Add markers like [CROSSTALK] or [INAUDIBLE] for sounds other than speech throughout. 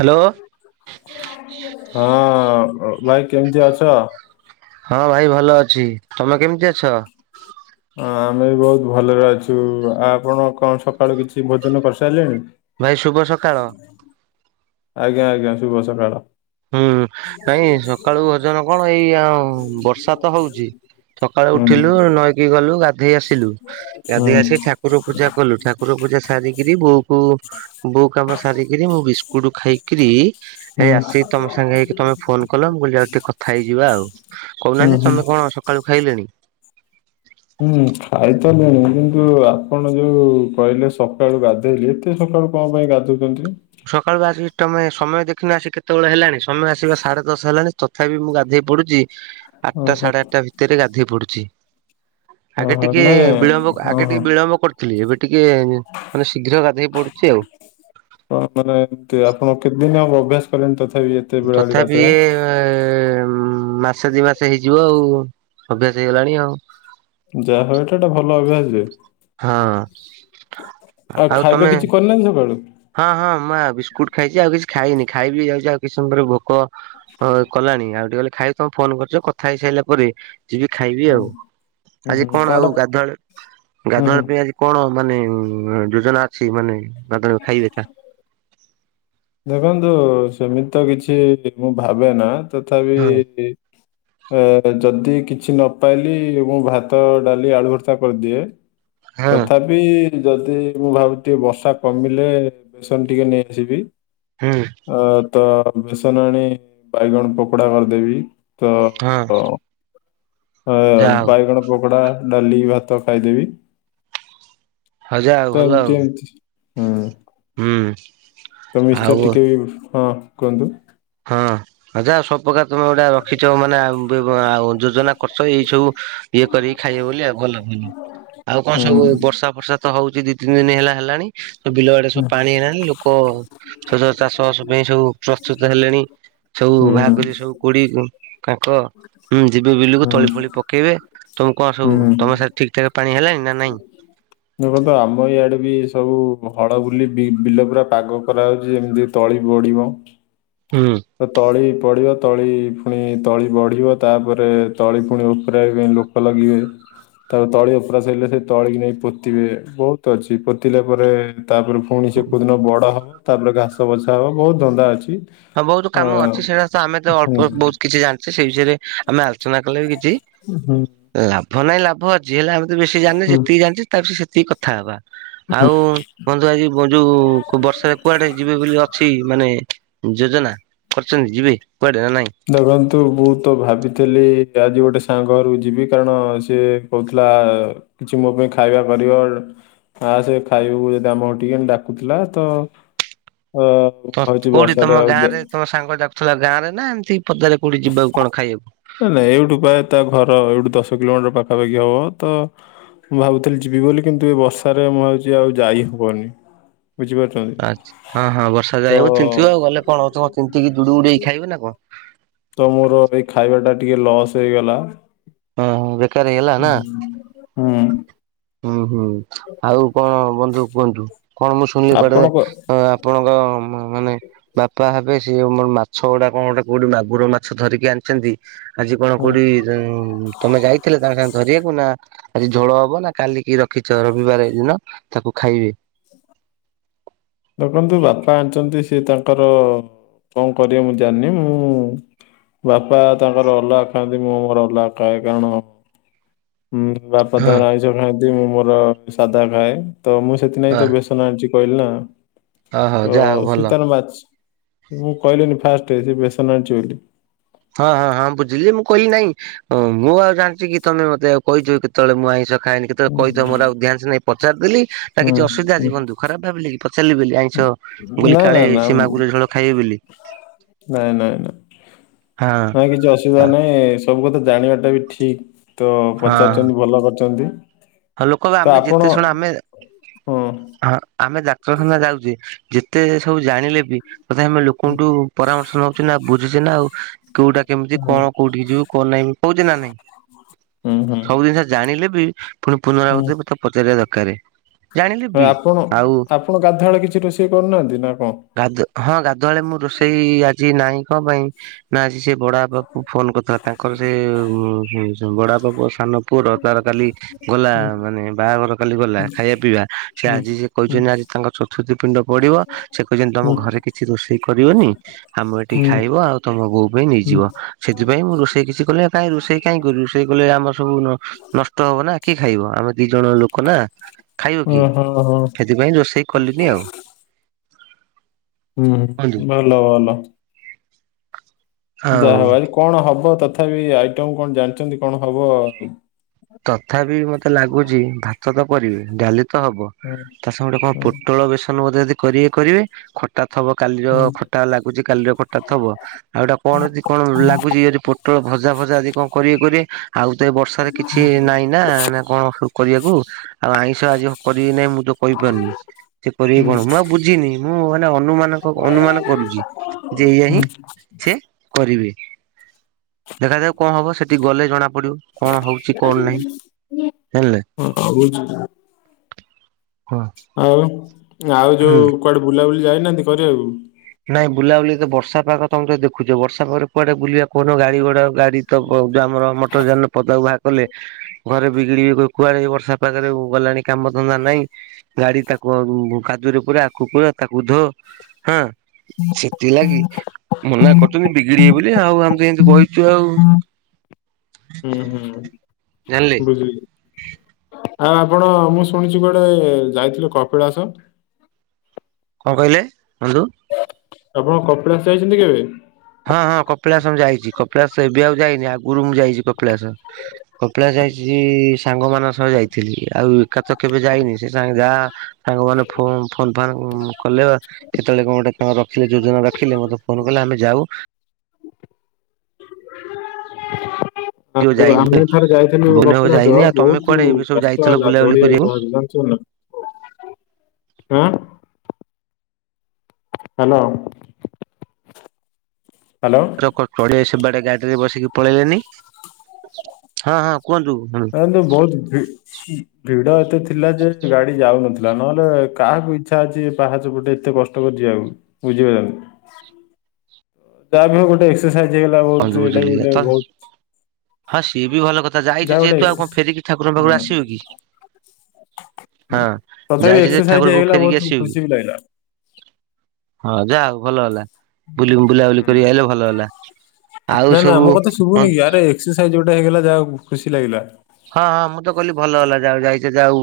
Hello. ହଁ [UNINTELLIGIBLE] ଭାଇ କେମିତି ଅଛ? ହଁ ଭାଇ ଭଲ ଅଛି। ତମେ କେମିତି ଅଛ [INAUDIBLE] ହଁ ଆମେ ବି ବୋହୁତ ଭଲରେ ଅଛୁ, ଆଉ ଆପଣ କଣ ସକାଳୁ କିଛି ଭୋଜନ କରିସାରିଲେଣି? ଭାଇ ଶୁଭ ସକାଳ। ଆଜ୍ଞା ଆଜ୍ଞା ଶୁଭ ସକାଳ। ହୁଁ ନାଇଁ ସକାଳୁ ଭୋଜନ କଣ ଏଇ ଆ ବର୍ଷା ତ ହଉଚି। ସକାଳୁ ହୁଁ ହୁଁ ଉଠିଲୁ ନଈକି ଗଲୁ ଗାଧେଇ ଆସିଲୁ। ହୁଁ ଗାଧେଇ ଆସି ଠାକୁର ପୂଜା କଲୁ। ଠାକୁର ପୂଜା ସାରିକିରି ବୋଉ କୁ ବୋଉ କାମ ସାରିକିରି ମୁଁ ବିସ୍କୁଟ ଖାଇକିରି ହେଇ ଆସିକି ହୁଁ ତମ ସାଙ୍ଗେ ହେଇକି ତମେ ଫୋନ କଲ ମୁଁ କହିଲି ଆ ଟିକେ କଥା ହେଇଯିବା ଆଉ କହୁନାହାନ୍ତି ହୁଁ। ତମେ କଁ ପଣ ସକାଳୁ ଖାଇଲେଣି? ଉମ୍ ଖାଇ ତ ଲେଣି କିନ୍ତୁ ଆପଣ ଯୋଉ କହିଲେ ସକାଳୁ ଗାଧେଇଲି ଏତେ ସକାଳୁ କଣ ପାଇଁ ଗାଧଉଚନ୍ତି? ସକାଳୁ ଆଜି ଟମେ ସମୟ ଦେଖିନା ଆସି କେତବେଳେ ହେଲାଣି ସମୟ ଆସିବା ସାଢେ ଦଶ ହେଲାଣି ତଥାପି ମୁଁ ଗାଧେଇ ପଡ଼ୁଚି। ଆଠ୍ ଟା ଓହୋ ସାଢେ ଆଠ୍ ଟା ଭିତେରେ ଗାଧେଇ ପଡ଼ୁଚି। ଆଗେ ଓହୋ ଟିକେ ନାଇଁ ବିଳମ୍ବ ଆଗେ ଓହୋ। ଟିକେ ବିଳମ୍ବ କର ସିଏ ଏବେ ଟିକେ ମାନେ ଶୀଘ୍ର ଗାଧେଇ ପଡ଼ୁଚି ଆଉ। [UNINTELLIGIBLE] ମାନେ କେ ଆପଣ କେତଦିନ ହବ ଅଭ୍ୟାସ କଲେଣି ତଥାପି? ବେଳା ବେଳି ତଥାପି ଗାଧେଇବା? ଇଏ ଯେ ମାସେ ଦି ମାସ ହେଇଯିବ ଆଉ ଅଭ୍ୟାସ ହେଇଗଲାଣି ଆଉ। ଯାହା ହଉ ଏଟା ଏଟା ଭଲ ଅଭ୍ୟାସ ଯେ। ହଁ ଆଉ ଖାଇବା କିଛି କରି ନାହାନ୍ତି ସକାଳୁ? ହଁ ହଁ ମା ବିସ୍କୁଟ ଖାଇଚି ଆଉ କିଛି ଖାଇନି ଖାଇବି ଯାଉଚି ଆଉ କିଛି ସମୟ ପରେ ଭୋକ ହଁ କଲାଣି ଆଉ ଟିକେ ଗଲେ ଖାଇବ ତମେ ଫୋନ କରୁଚ କଥା ହେଇସାଇଲା ପରେ ଯିବି ଖାଇବି ହୁଁ ଆଉ ହୁଁ ଆଜି ହୁଁ କଣ ଆଉ କଣଟା ଗାଧୁଆ ବେଳେ ହୁଁ ଗାଧୁଆ ହୁଁ ପାଇଁ ଆଜି କଣ ମାନେ ଉମ୍ ଯୋଜନା ଅଛି ମାନେ [UNINTELLIGIBLE] ଖାଇ [UNINTELLIGIBLE] ଦେଖନ୍ତୁ ସେମିତ ତ କିଛି ମୁଁ ଭାବେ ନା ତଥାପି ହଁ [UNINTELLIGIBLE] ଅ ଯଦି କିଛି ନ ପାଇଲି ମୁଁ ଭାତ ଡାଲି ଆଳୁ ଭର୍ତା କରିଦିଏ। ହଁ ତଥାପି ଯଦି ମୁଁ ଭାବୁଛି ବର୍ଷା କମିଲେ ବେସନ ଟିକେ ନେଇକି ଯିବି। ହୁଁ। ଅ ତ ବେସନ ଆଣି ବାଇଗଣ ପକୋଡା କରଦେବି। ହାଁ। ହ ବାଇଗଣ ପକୋଡା ଡାଲି ଭାତ ଖାଇଦେବି। ହଉ ଯା ହଉ ତ ଭଲ ଆଉ ଏମତି ଏମତି ହୁଁ। ହୁଁ। ତ ମିଶ୍ଚର୍ ଆଉ ଟିକେ ବି ହଁ କୁହନ୍ତୁ ହଁ। ଆଚ୍ଛା ଆଉ ସବୁପକାର ତମେ ଗୋଟାଏ ରଖିଚ ମାନେ ବେ ବ ଆଉ ଯୋଜନା କରଚ ଏଇ ସବୁ ଇଏ କରିକି ଖାଇବ ବୋଲି ଆଉ ଭଲ ଭଲ। ଆଉ କଣ ହୁଁ ସବୁ ବର୍ଷା ଫର୍ଷା ତ ହଉଚି ଦି ତିନି ଦିନି ହେଲା ହେଲାଣି। ସବୁ ବିଲ ଆଡେ଼ ସବୁ ପାଣି ହେଲାଣି ଲୋକ ଚାଷବାସ ପାଇଁ ସବୁ ପ୍ରସ୍ତୁତ୍ ହେଲେଣି ସବୁ ହୁଁ ବାହାର କରିବେ ସବୁ କୋଡିଏ ଗୁ କାଙ୍କଁ ଉଁ ଯିବେ ବିଲୁକୁ ହୁଁ ହୁଁ ତଳି ପ ନାଳି ପକେଇବେ ତମୁକୁ କଣ ସବୁ ତମ ହୁଁ ସାଡେ ଠିକ୍ ଠାକ୍ ପାଣି ହେଲଣି ନା ନାଇଁ? ଦେଖନ୍ତୁ ଆମ ଇଆଡେ ବି ସବୁ ହଳ ବୁଲି ବିଲ ପୁରା ପାଗ କରାହାଉଛି ଏମିତି ତଳି ପଡ଼ିବ। ହୁଁ। ତ ତଳି ପଡ଼ିବ ତଳି ପୁଣି ତଳି ବଢ଼ିବ ତାପରେ ତଳି ପୁଣି ଉପରାଇବା ପାଇଁ ଲୋକ୍ [UNINTELLIGIBLE] ତାପରେ ତଳି ଉପ୍ରା ସଇଲେ ସେ ତଳି କି ନେଇ ପୋତିବେ ବହୁତ୍ ଅଛି। ପୋତିଲା ପରେ ତା ପୂର୍ ପୁଣି ସେ କଉଦିନ ବଡ଼ ହବ ତାପରେ ଘାସ ବଛା ହେବ ବହୁତ ଧନ୍ଦା ଅଛି। ହଁ ବହୁତ ଅ କାମ ଅଛି ସେଇଟା ତ ଆମେ ତ ହୁଁ ଅଳ୍ପ ବହୁତ କିଛି ଜାଣିଛେ ସେଇ ବିଷୟରେ ଆମେ ଆଲୋଚନା କଲେ ବି କିଛି ହୁଁ ଲାଭ ନାଇଁ ଲାଭ ଅଛି ଯି ହେଲେ ଆମେ ତ ବେଶୀ ଜାଣିନେ ହୁଁ ଯେତିକି ଜାଣିଛେ ତା ବି ସେତିକି କଥା ହବା ହୁଁ ଆଉ। ବନ୍ଧୁ ଆଜି ଯୋଉ ବର୍ଷାରେ କୁଆଡେ ଯିବେ ବୋଲି ଅଛି ମାନେ ଯୋଜନା କରିଛନ୍ତି ଯିବେ କୁଆଡେ ନା ନାଇଁ ଦେଖନ୍ତୁ ମୁଁ ତ ଭାବିଥିଲି ଆଜି ଗୋଟେ ସାଙ୍ଗଘରକୁ ଯିବି କାରଣ ସିଏ କହୁଥିଲା କିଛି ମୋ ପାଇଁ ଖାଇବା କରିବ ଆ ଆ ସେ ଖାଇବାକୁ ଯଦି ଆମ ଘର ଟିକେ ଡାକୁଥିଲା ତ ଅ ତ ଭାବୁଛି କଉଠି ବର୍ଷାରେ ତମ ଆଉ ଯା ଗାଁରେ ତମ ସାଙ୍ଗ ଯାାଉ ଥିଲା ଗାଁ ରେ ନା ଏମିତି ପଦାରେ କୋଉଠି ଯିବାକୁ କଣ ଖାଇବାକୁ? ନାଇଁ ନାଇଁ ଏଇଠୁ ପ୍ରାୟ ତା ଘର ଏଇଠି ଦଶ କିଲୋମିଟର ପାଖାପାଖି ହବ ତ ମୁଁ ଭାବୁଥିଲି ଯିବି ବୋଲି କିନ୍ତୁ ଏ ବର୍ଷାରେ ମୁଁ ହଉଛି ଆଉ ଯାଇ ହବନି ବୁଝିପାରୁ। ଆଛ ହଁ ହଁ ବର୍ଷା ରେ ଯାଇହବ ତିନ୍ତିବ ଗଲେ କଣ ହଉ କଣ ତୀନ୍ତିକି ଜୁଡୁବୁଡୁ ହେଇ ଖାଇବ ନା କଣ। ତ ମୋର ଏଇ ଖାଇବା ଟା ଟିକେ ଲସ୍ ହେଇଗଲା। ହଁ ବେକାର ହେଇଗଲା ନା। ହୁଁ। ହୁଁ ହୁଁ ଆଉ କଣ ବନ୍ଧୁ କୁହନ୍ତୁ କଣ ମୁଁ ଶୁଣିଲି କୁଆଡେ? ଆପଣ କ ଆପଣଙ୍କ ମାନେ ବାପା ଏବେ ସେଏ ଆମର ମାଛ ଗୁଡା କଣ ଗୋଟେ କୋଉଠି ମାଗୁର ମାଛ ଧରିକି ଆଣିଛନ୍ତି ଆଜି କଣ ହୁଁ କୋଉଠି ତମେ ଯାଇଥିଲେ ତାଙ୍କ ସାଙ୍ଗେ ଧରିବାକୁ ନା ଆଜି ଝୋଳ ହବ ନା କାଲିିକି କିଛି ରବିବାର ଦିନ ତାକୁ ଖାଇବେ। ଦେଖନ୍ତୁ ବାପା ଆଣିଛନ୍ତି ସେ ତାଙ୍କର କଣ କରିବେ ମୁଁ ଜାଣିନି ମୁଁ ବାପା ତାଙ୍କର ଅଲଗା ଖାଆନ୍ତି ମୁଁ ମର ଅଲଗା ଖାଏ କାରଣ ବାପା ତ ହଁ ଆଇଁସ ଖାଆନ୍ତି ମୁଁ ମୋର ସାଧା ଖାଏ ତ ମୁଁ ସେଥିନାଇଁ ହଁ ତ ବସ୍ତ [UNINTELLIGIBLE] କହିଲେ ନା ହଁ ହଁ ତ ଯାହା ହଉ ଭଲ। ଶୀତାନ ମାଚ ମୁଁ କହିଲିନି ଫାଷ୍ଟ ସେ ବେସନ ଆଣିଛି ବୋଲି। ହଁ ହଁ ହଁ ବୁଝିଲି ଯେ ମୁଁ କଇଲି ନାଇଁ ଓଁ ମୁଁ ଆଉ ଜାଣିଛି କି ତମେ ମତେ ଆ କହିଛ କି କେତେବେଳେ ମୁଁ ଆଇଁଷ ଖାଏନି କେ ହୁଁ କହି ତ ମୋର ଆଉ ଧ୍ୟାନସ ନାଇ ପଚାରଦେଲି ନା ହୁଁ କିଛି ଅସୁବିଧା ଅଛି ହୁଁ। କି ବନ୍ଧୁ ଖରାପ ଭାବିଲି କି ପଚାରିଲି ବେଲି ଆଇଁଷ ବୋଲି ନା କାଳେ ନା ନା ସେ ମାଗୁର ଝୋଳ ଖାଇବେ ବୋଲି। ନାଇଁ ନାଇଁ ନାଇଁ। ହଁ। ନାଇଁ କିଛି ଅସୁବିଧା ହଁ ନାହିଁ ସବୁ କଥା ଜାଣିବାଟା ବି ଠିକ। ତ ହଁ ପଚାରୁଛନ୍ତି ଭଲ କରିଛନ୍ତି। ହଁ ଲୋକ ତ ଆମେ ଆପଣ ଯେତେ ଶୁଣ ଆମେ ହଁ ହଁ ଆମେ ଡାକ୍ତରଖାନା ଯାଉଛେ ଯେତେ ସବୁ ଜାଣିଲେ ବି ତଥା ଆମେ ଲୋକଠୁ ପରାମର୍ଶ ନଉଛେ ନା ବୁଝୁଛେ ନା ଆଉ କୋଉଟା କେମିତି ହଁ। କଣ? କୋଉଠିକି ଯିବୁ କଣ ନାଇଁ କହୁଛି ନା ନାଇଁ ହୁଁ ହୁଁ ସବୁ ଜିନିଷ ଜାଣିଲେ ବି ପୁଣି ହୁଁ ପୁନରାବୃତରେ ମତେ ପଚାରିବା ଦରକାର। ଜାଣିଲି ବି ଆପଣ ଆଉ ଆପଣ ଗାଧୁଆଳ କିଛି ରୋଷେଇ କରୁନାହାନ୍ତି ନା କଣ। ଗାଧ ହଁ ଗାଧୁଆଳେ ମୁଁ ରୋଷେଇ ଆଜି ନାହିଁ କଣ ପାଇଁ? ନା ଆଜି ସେ ବଡ ବାପା କୁ ଫୋନ କରିଥିଲା ତାଙ୍କର ସେ ବଡ ବାବା ପୁଅସାନ ପୁଅର ତାର କାଲି ଗଲା ହୁଁ ମାନେ ବାହାଘର କାଲି ଗଲା ଖାଇବା ପିଇବା ସେ ହୁଁ ଆଜି ସେ ହୁଁ କହିଛନ୍ତି ଆଜି ତାଙ୍କ ଚତୁର୍ଥୀ ପିଣ୍ଡ ପଢିବ ସେ କହିଛନ୍ତି ତମ ହୁଁ ଘରେ କିଛି ରୋଷେଇ କରିବନି। ଆମେ ଏଠିକି ହୁଁ ଖାଇବ ଆଉ ତମ ବୋଉ ପାଇଁ ହୁଁ। ନେଇଯିବ। ସେଥିପାଇଁ ମୁଁ ରୋଷେଇ କିଛି କଲି କାଇଁ ରୋଷେଇ କାହିଁକି ରୋଷେଇ କଲେ ଆମ ସବୁ ନଷ୍ଟ ହବ ନା। କିଏ ଖାଇବ? ଆମେ ଦି ଜଣ ଲୋକ ନା ଖାଇବ କିଏ? ଓହୋ ହୋ ହୁଁ ସେଥିପାଇଁ ରୋଷେଇ କଲିନି ଆଉ। ହୁଁ କୁହନ୍ତୁ। ଭଲ ଭଲ। ଆଉ ଯାହା ହବ ଆଜି କଣ ହବ ତଥାପି ଆଇଟମ୍ କଣ ଜାଣିଛନ୍ତି କଣ ହବ? ତଥାପି ମତେ ଲାଗୁଛି ଭାତ ତ ପରିବେ ଡାଲି ତ ହବ। ହୁଁ ତା ସାଙ୍ଗେ ଗୋଟେ କଣ ହୁଁ ପୋଟଳ ବେସନ ବୋଧେ ଯଦି କରିବେ କରିବେ ଖ ଖଟା ଥବ କାଲିର ହୁଁ ଖଟା ଲାଗୁଛି କାଲିର ଖଟା ଥବ। ଆଉ ଏଇଟା କଣ ଯି କଣ ଲାଗୁଛି ଇରେ ପୋଟଳ ଭଜା ଫଜା ଯଦି କଣ କରିବେ କରିବେ। ଆଉ ତ ଏ ବର୍ଷ କିଛି ନାଇଁ ନା, ନା କଣ କରିବାକୁ। ଆଉ ଆଇଁଷ ଆଜି କରିବି ନାହିଁ ମୁଁ ତ କହିପାରୁନି। ସେ କରିବି କଣ ମୁଁ ଆଉ ବୁଝିନି ମୁଁ ମାନେ ଅନୁମାନ ଅନୁମାନ କରୁଛି। ଯେ ଏଇଆ ହିଁ ହୁଁ। ସେ କରିବେ। ଦେଖାଯାଉ କଣ ହବ ସେଠି ଗଲେ ଜଣା ପଡି଼ବ କଣ ହଉଛି? କଣ ନାହିଁ ଜାଣିଲେ। ଭାବୁଛି ହଁ। ଆଉ। ଆଉ ହୁଁ ଯୋଉ କୁଆଡ଼େ ବୁଲାବୁଲି ଯାଇନାହାନ୍ତି କରିବାକୁ? ନାଇଁ ବୁଲାବୁଲି ତ ବର୍ଷା ପାଗ ତମେ ତ ଦେଖୁଛ ବର୍ଷା ପାଗରେ କୁଆଡ଼େ ବୁଲିବା କହୁନ? ଗାଡି଼ ଗୁଡ଼ା ଗା ତ ଯୋଉ ଆମର ମଟର ଯାନ ପଦାକୁ ବାହାର କଲେ ଘରେ ବିଗିଡି଼ବେ କହିବେ କୁଆଡ଼େ ବର୍ଷା ପାଖରେ ଗଲାଣି କାମ ଧନ୍ଦା ନାଇଁ। ଗାଡି଼ ତାକୁ କାଦୁରେ ପୁରା ଆକୁ ପୁରା ତାକୁ ଧ ହଁ। ସେଥିଲାଗି ମନା କରୁଛନ୍ତି ବିଗିଡିି଼ବେ ବୋଲି ଆଉ ଆମେ ତ ଏନ୍ତି ବଇଛୁ ଆଉ। ହୁଁ ହୁଁ ଜାଣିଲେ ବି ଆଉ ଆପଣ ମୁଁ ଶୁଣିଛି କୁଆଡ଼େ ଯାଇଥିଲୁ କପିଳାସ? କଣ କହିଲେ ବନ୍ଧୁ? ଆପଣ କପିଳାସ ଯାଇଛନ୍ତି କେବେ? ହଁ ହଁ କପିଳାସ ମୁଁ ଯାଇଛି। କପିଳାସ ଏବେ ଆଉ ଯାଇନି ଆଗରୁ ମୁଁ ଯାଇଛି କପିଳାସ। କପିଳାସ ଯାଇଛି ସାଙ୍ଗ ମାନଙ୍କ ସହ ଯାଇଥିଲି। ଆଉ ଏକା ତ କେବେ ଯାଇନି ସେ ଯା ସାଙ୍ଗ ମାନେ ଫ ଫୋନ୍ ଫାନ୍ କଲେ ବା କେତେବେଳେ କଣ ଗୋଟେଣ ରଖିଲେ ଯୋଜନା ରଖିଲେ ମତେ ଫୋନ କଲେ ଆମେ ଯାଉ [UNINTELLIGIBLE] ଯଉ ଆଉ ଯାଇନି ଆମେ ଥରେ ଯାଇଥିଲୁ ବହୁତ ଦିନ ହବ କପିଳାସ ଯାଇନି ଆଉ ତମେ ବହୁତ କୁଆଡେ ଏବେ ସବୁ କଷ୍ଟ ଯାଇଥିଲ ହେଲା ବୁଲାବୁଲି ଚଢି଼ବାକୁ କରିବାକୁ ପାହାଚ ଜାନ୍ ଚନା ହାଁ! ହ୍ୟାଲୋ। ହ୍ୟାଲୋ। ଡିଆ ସେ ବାଡେ ଗାଡିରେ ବସିକି ପଳେଇଲେନି। ହଁ ହଁ କୁହନ୍ତୁ। କିନ୍ତୁ ବହୁତ୍ ଭି ଭିଡ଼ ଏତେ ଥିଲା ଯେ, ଗାଡି଼ ଯାଉନଥିଲା ନହେଲେ କାହାକୁ ଇଚ୍ଛା ଅଛି ପାହାଚ ପଟେ ଏତେ କଷ୍ଟ କରିଛି ଯିବାକୁ। ବୁଝି ପାରଲେ। ଯାହା ବି ହଉ ଗୋଟେ ଏକ୍ସସାଇଜ ହେଇଗଲା କୁହନ୍ତୁ ବହୁତ ଏଇଟା ବି ବୁଝିଲି ଗୋଟେ ତ ବହୁତ ହଁ ସିଏ ବି ଭଲ କଥା। ଯାଇଛୁ ଯାହା ଗୋଟେ ଯେହେତୁ ଆଉ ଏକ୍ସେସ୍ କଣ ଫେରିକି ଠାକୁରଙ୍କ ହୁଁ ପାଖରୁ ଆସିବେ କି? ହଁ ତଥାପି ଯାଇଛ ଯେ ଏକ୍ସରସାଇଜ ଠାକୁର ବାବୁ ହେଇଗଲା ଫେରିକି ବହୁତ ଆସିବ କି? ଖୁସି ବି ଲାଗିଲା। ହଁ ଯା ହ ଭଲ ହେଲା। ବୁଲି ବୁଲାବୁଲି ହୁଁ କରି ଆଇଲେ ଭଲ ହେଲା। ଆଉ ନା ନା ମୋ କଥା ସବୁ ଶୁଭୁନି କି? ଆରେ ଏକ୍ସରସାଇଜ ଯୋଉଟା ହେଇଗଲା ଯାହା ଖୁସି ଲାଗିଲା। ହଁ ହଁ ମୁଁ ତ କହିଲି ଭଲ ହେଲା। ଯାଉ ଯାଇଛ ଯାଉ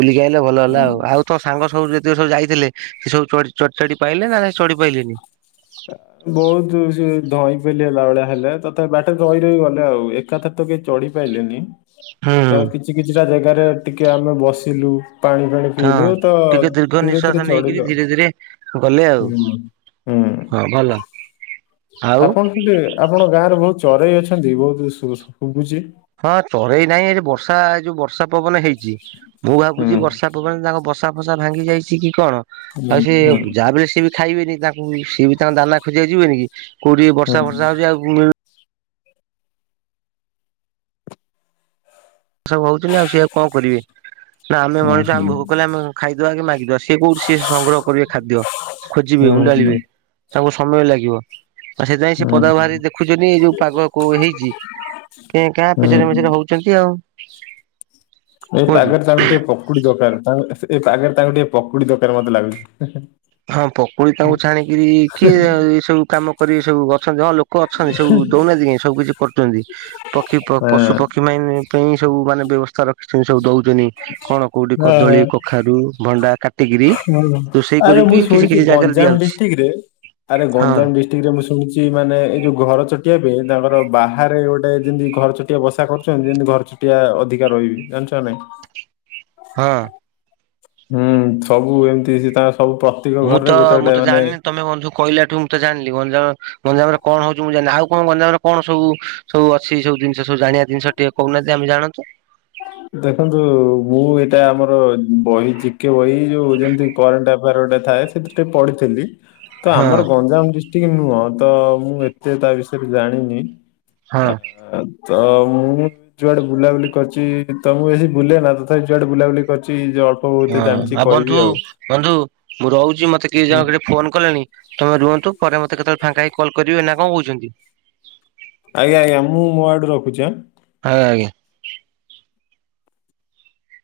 ବୁଲିକି ଆଇଲ ଭଲ ହେଲା ହଁ। ଆଉ। ଆଉ ତ ସାଙ୍ଗ ସବୁ ଯେତକ ସବୁ ଯାଇଥିଲେ ସେ ସବୁ ଚ ଚଢି଼ ଚଢ଼ି ପାଇଲେ ନା ସେ ଚଢି଼ ପାଇଲେନି? ବହୁତ ସ ଧଇଁ ପେଲି ହେଲା ଭଳିଆ ହେଲେ ତ ତା ବାଟରେ ରହି ରହି ଗଲେ ଆଉ। ଏ ଏକା ଥରେ ତ କେହି ଚଢିପାଇଲେନି ହୁଁ ହୁଁ। କିଛି କିଛିଟା ଜାଗାରେ ଟିକେ ଆମେ ବସିଲୁ। ପାଣି ଫାଣି ହଁ ପିଇଲୁ ତ ଟିକେ ଦୀର୍ଘ ଧୀରେ ଧୀରେ ନିଶ୍ୱାସ ଚଢିଲୁ ନେଇକିରି ଆଉ ଧୀରେ ଧୀରେ ଗଲେ ଆଉ। ହୁଁ ହୁଁ ହଁ ଭ ଆପଣ ସେଠି ଆପଣଙ୍କ ଗାଁ ରେ ବହୁତ ଚରେଇ ଅଛନ୍ତି ବହୁତ ଶୁବୁଛି। ହଁ ଚରେଇ ନାହିଁ ଏ ବର୍ଷା ଏ ଯୋଉ ବର୍ଷା ପବନ ହେଇ ଚି ମୁଁ ଭାବୁଛି ହୁଁ ବର୍ଷା ପବନ୍ ତାଙ୍କ ବସା ଫସା ଭାଙ୍ଗି ଯାଇଛି କି କଣ? ହୁଁ ଆଉ ସେ ହୁଁ ଯାହା ବି ସେବି ଖାଇବେନି ତାଙ୍କୁ ସିଏ ବି ତାଙ୍କ ଦାନା ଖୋଜିଆ ଯିବେନି କି କୋଉଠି ହୁଁ ବର୍ଷା ଫର୍ଷା ହଉଛି ଆଉ ମି ସବୁ ହଉଛନ୍ତିି ଆଉ ସିଏ ଆଉ କ କରିବେ? ନା ଆମେ ମଣିସ ହୁଁ ହୁଁ ଆମ ଭୋଗ କଲେ ଆମେ ଖାଇଦବା କି ମାଗିଦବା ସିଏ କୋଉଠି ସଂଗ୍ରହ କରିବେ ଖାଦ୍ୟ। ଖୋଜିବେ ହୁଁ ଉଣ୍ଡାଳିବେ ତାଙ୍କୁ ସମୟ ଲାଗିବ। ସେଥିପାଇଁ ସେ ହୁଁ ପଦା ବାହାରି ଦେଖୁଛନ୍ତି ଏଇ ଯୋଉ ପାଗ କୋଉ ହେଇଛି କେ କାଁ ପେଚରେ ହୁଁ ମେଚେରେ ହଉ ଛନ୍ତି ଆଉ ଏ କୁହନ୍ତୁ ପାଗରେ ତାଙ୍କୁ ଟିକେ ପକୁଡି ଦରକାର ତା ଏଇ ପାଗରେ ତାଙ୍କୁ ଟିକେ ପକୁଡି ଦରକାର ମତେ ଲାଗୁଛି। ହେଁ ହେଁ। ହଁ ପକୁଡି ତାଙ୍କୁ ଛାଣିକିରି କିଏ ଏ ସବୁ କାମ କରି ଏ ସବୁ ଅଛନ୍ତି ହଁ ଲୋ ଲୋକ ଅଛନ୍ତି ସବୁ ଦଉନାହାନ୍ତି କାଇଁ ସବୁ କିଛି କରୁଛନ୍ତି ପକ୍ଷୀ ହଁ ପଶୁ ପକ୍ଷୀ ପାଇ ପାଇଁ ସବୁ ମାନେ ବ୍ୟବସ୍ଥା ରଖିଛନ୍ତି ସବୁ ଦଉଛନ୍ତି କଣ କୋଉଠି କଦଳୀ ହଁ କଖାରୁ ଭଣ୍ଡା କା ଟି କିରି ହଁ ରୁସେଇ ଆରେ ମୁଁ ଶୁଣିଛି ଗଞ୍ଜାମ ଡିଷ୍ଟ୍ରିକ୍ ରେ ଆରେ ହଁ ଗଞ୍ଜାମ ଡି ଏତିିକରେ ମୁଁ ଶୁଣିଛି ମାନେ ଏଇ ଯୋଉ ଘର ଚଟିଆ ପାଇଁ ତାଙ୍କର ବାହାରେ ଗୋଟେ ଯେମିତି ଘର ଚ ଟିଏ ବସା କରୁଛନ୍ତି ଯେମିତି ଘର ଚଟିଆ ଅଧିକା ରହିବେ ଜାଣିଛ ନା ନାଇଁ? ହଁ। ହୁଁ ସବୁ ଏମିତି ସେ ତାଙ୍କ ସବୁ ପ୍ରତ୍ୟେକ ମୁଁ ତ ଘରରେ ଗୋଟେ ମୁଁ ଗୋଟେ ତ ମାନେ ଜାଣିନି ତମେ ବନ୍ଧୁ କହିଲାଠୁ ମୁଁ ତ ଜାଣିଲି ଗଞ୍ଜାମ ଗଞ୍ଜାମରେ କଣ ହଉଛି ମୁଁ ଜାଣିନି ଆଉ କଣ ଗଞ୍ଜାମରେ କଣ ସବୁ ସବୁ ଅଛି ସବୁ ଜିନିଷ ସବୁ ଜାଣିବା ଜିନିଷ ଟିକେ କହୁ ନାହାନ୍ତି ଆମେ ଜାଣନ୍ତୁ। ଦେଖନ୍ତୁ ମୁଁ ଏଇଟା ଆମର ବହି ଜିକେ ବହି। ଯୋଉ ଯେମତି କରେଣ୍ଟ ଆଫାର ଗୋଟେ ଥାଏ ସେଥିରେ ପଢିଥିଲି ତ ଆମର ହଁ ଗଞ୍ଜାମ ଡି ଟିକେ ନୁହଁ ତ ମୁଁ ଏତେ ତା ବିଷୟରେ ଜାଣିନି ହଁ ଆ ତ ମୁଁ ଯୁଆଡେ ବୁଲାବୁଲି କରିଛି ତ ମୁଁ ବେଶୀ ବୁଲେନା ତଥାପି ଯୁଆଡେ ବୁଲାବୁଲି କରିଛି ଯ ହଁ ଆଉ ବନ୍ଧୁ ବନ୍ଧୁ ମୁଁ ରହୁଛି ମତେ କି ହୁଁ। ଜଣ ଫୋନ କଲେଣି। ତମେ ରୁହନ୍ତୁ ପରେ ମତେ କେତେବେଳେ ଫାଙ୍କା ହେଇ କଲ କରିବେ ନା କଣ କହୁଛନ୍ତି? ଆଜ୍ଞା ଆଜ୍ଞା ମୁଁ ମୋ ଆଡୁ ରଖୁଛି ଏଁ। ହଁ ଆଜ୍ଞା।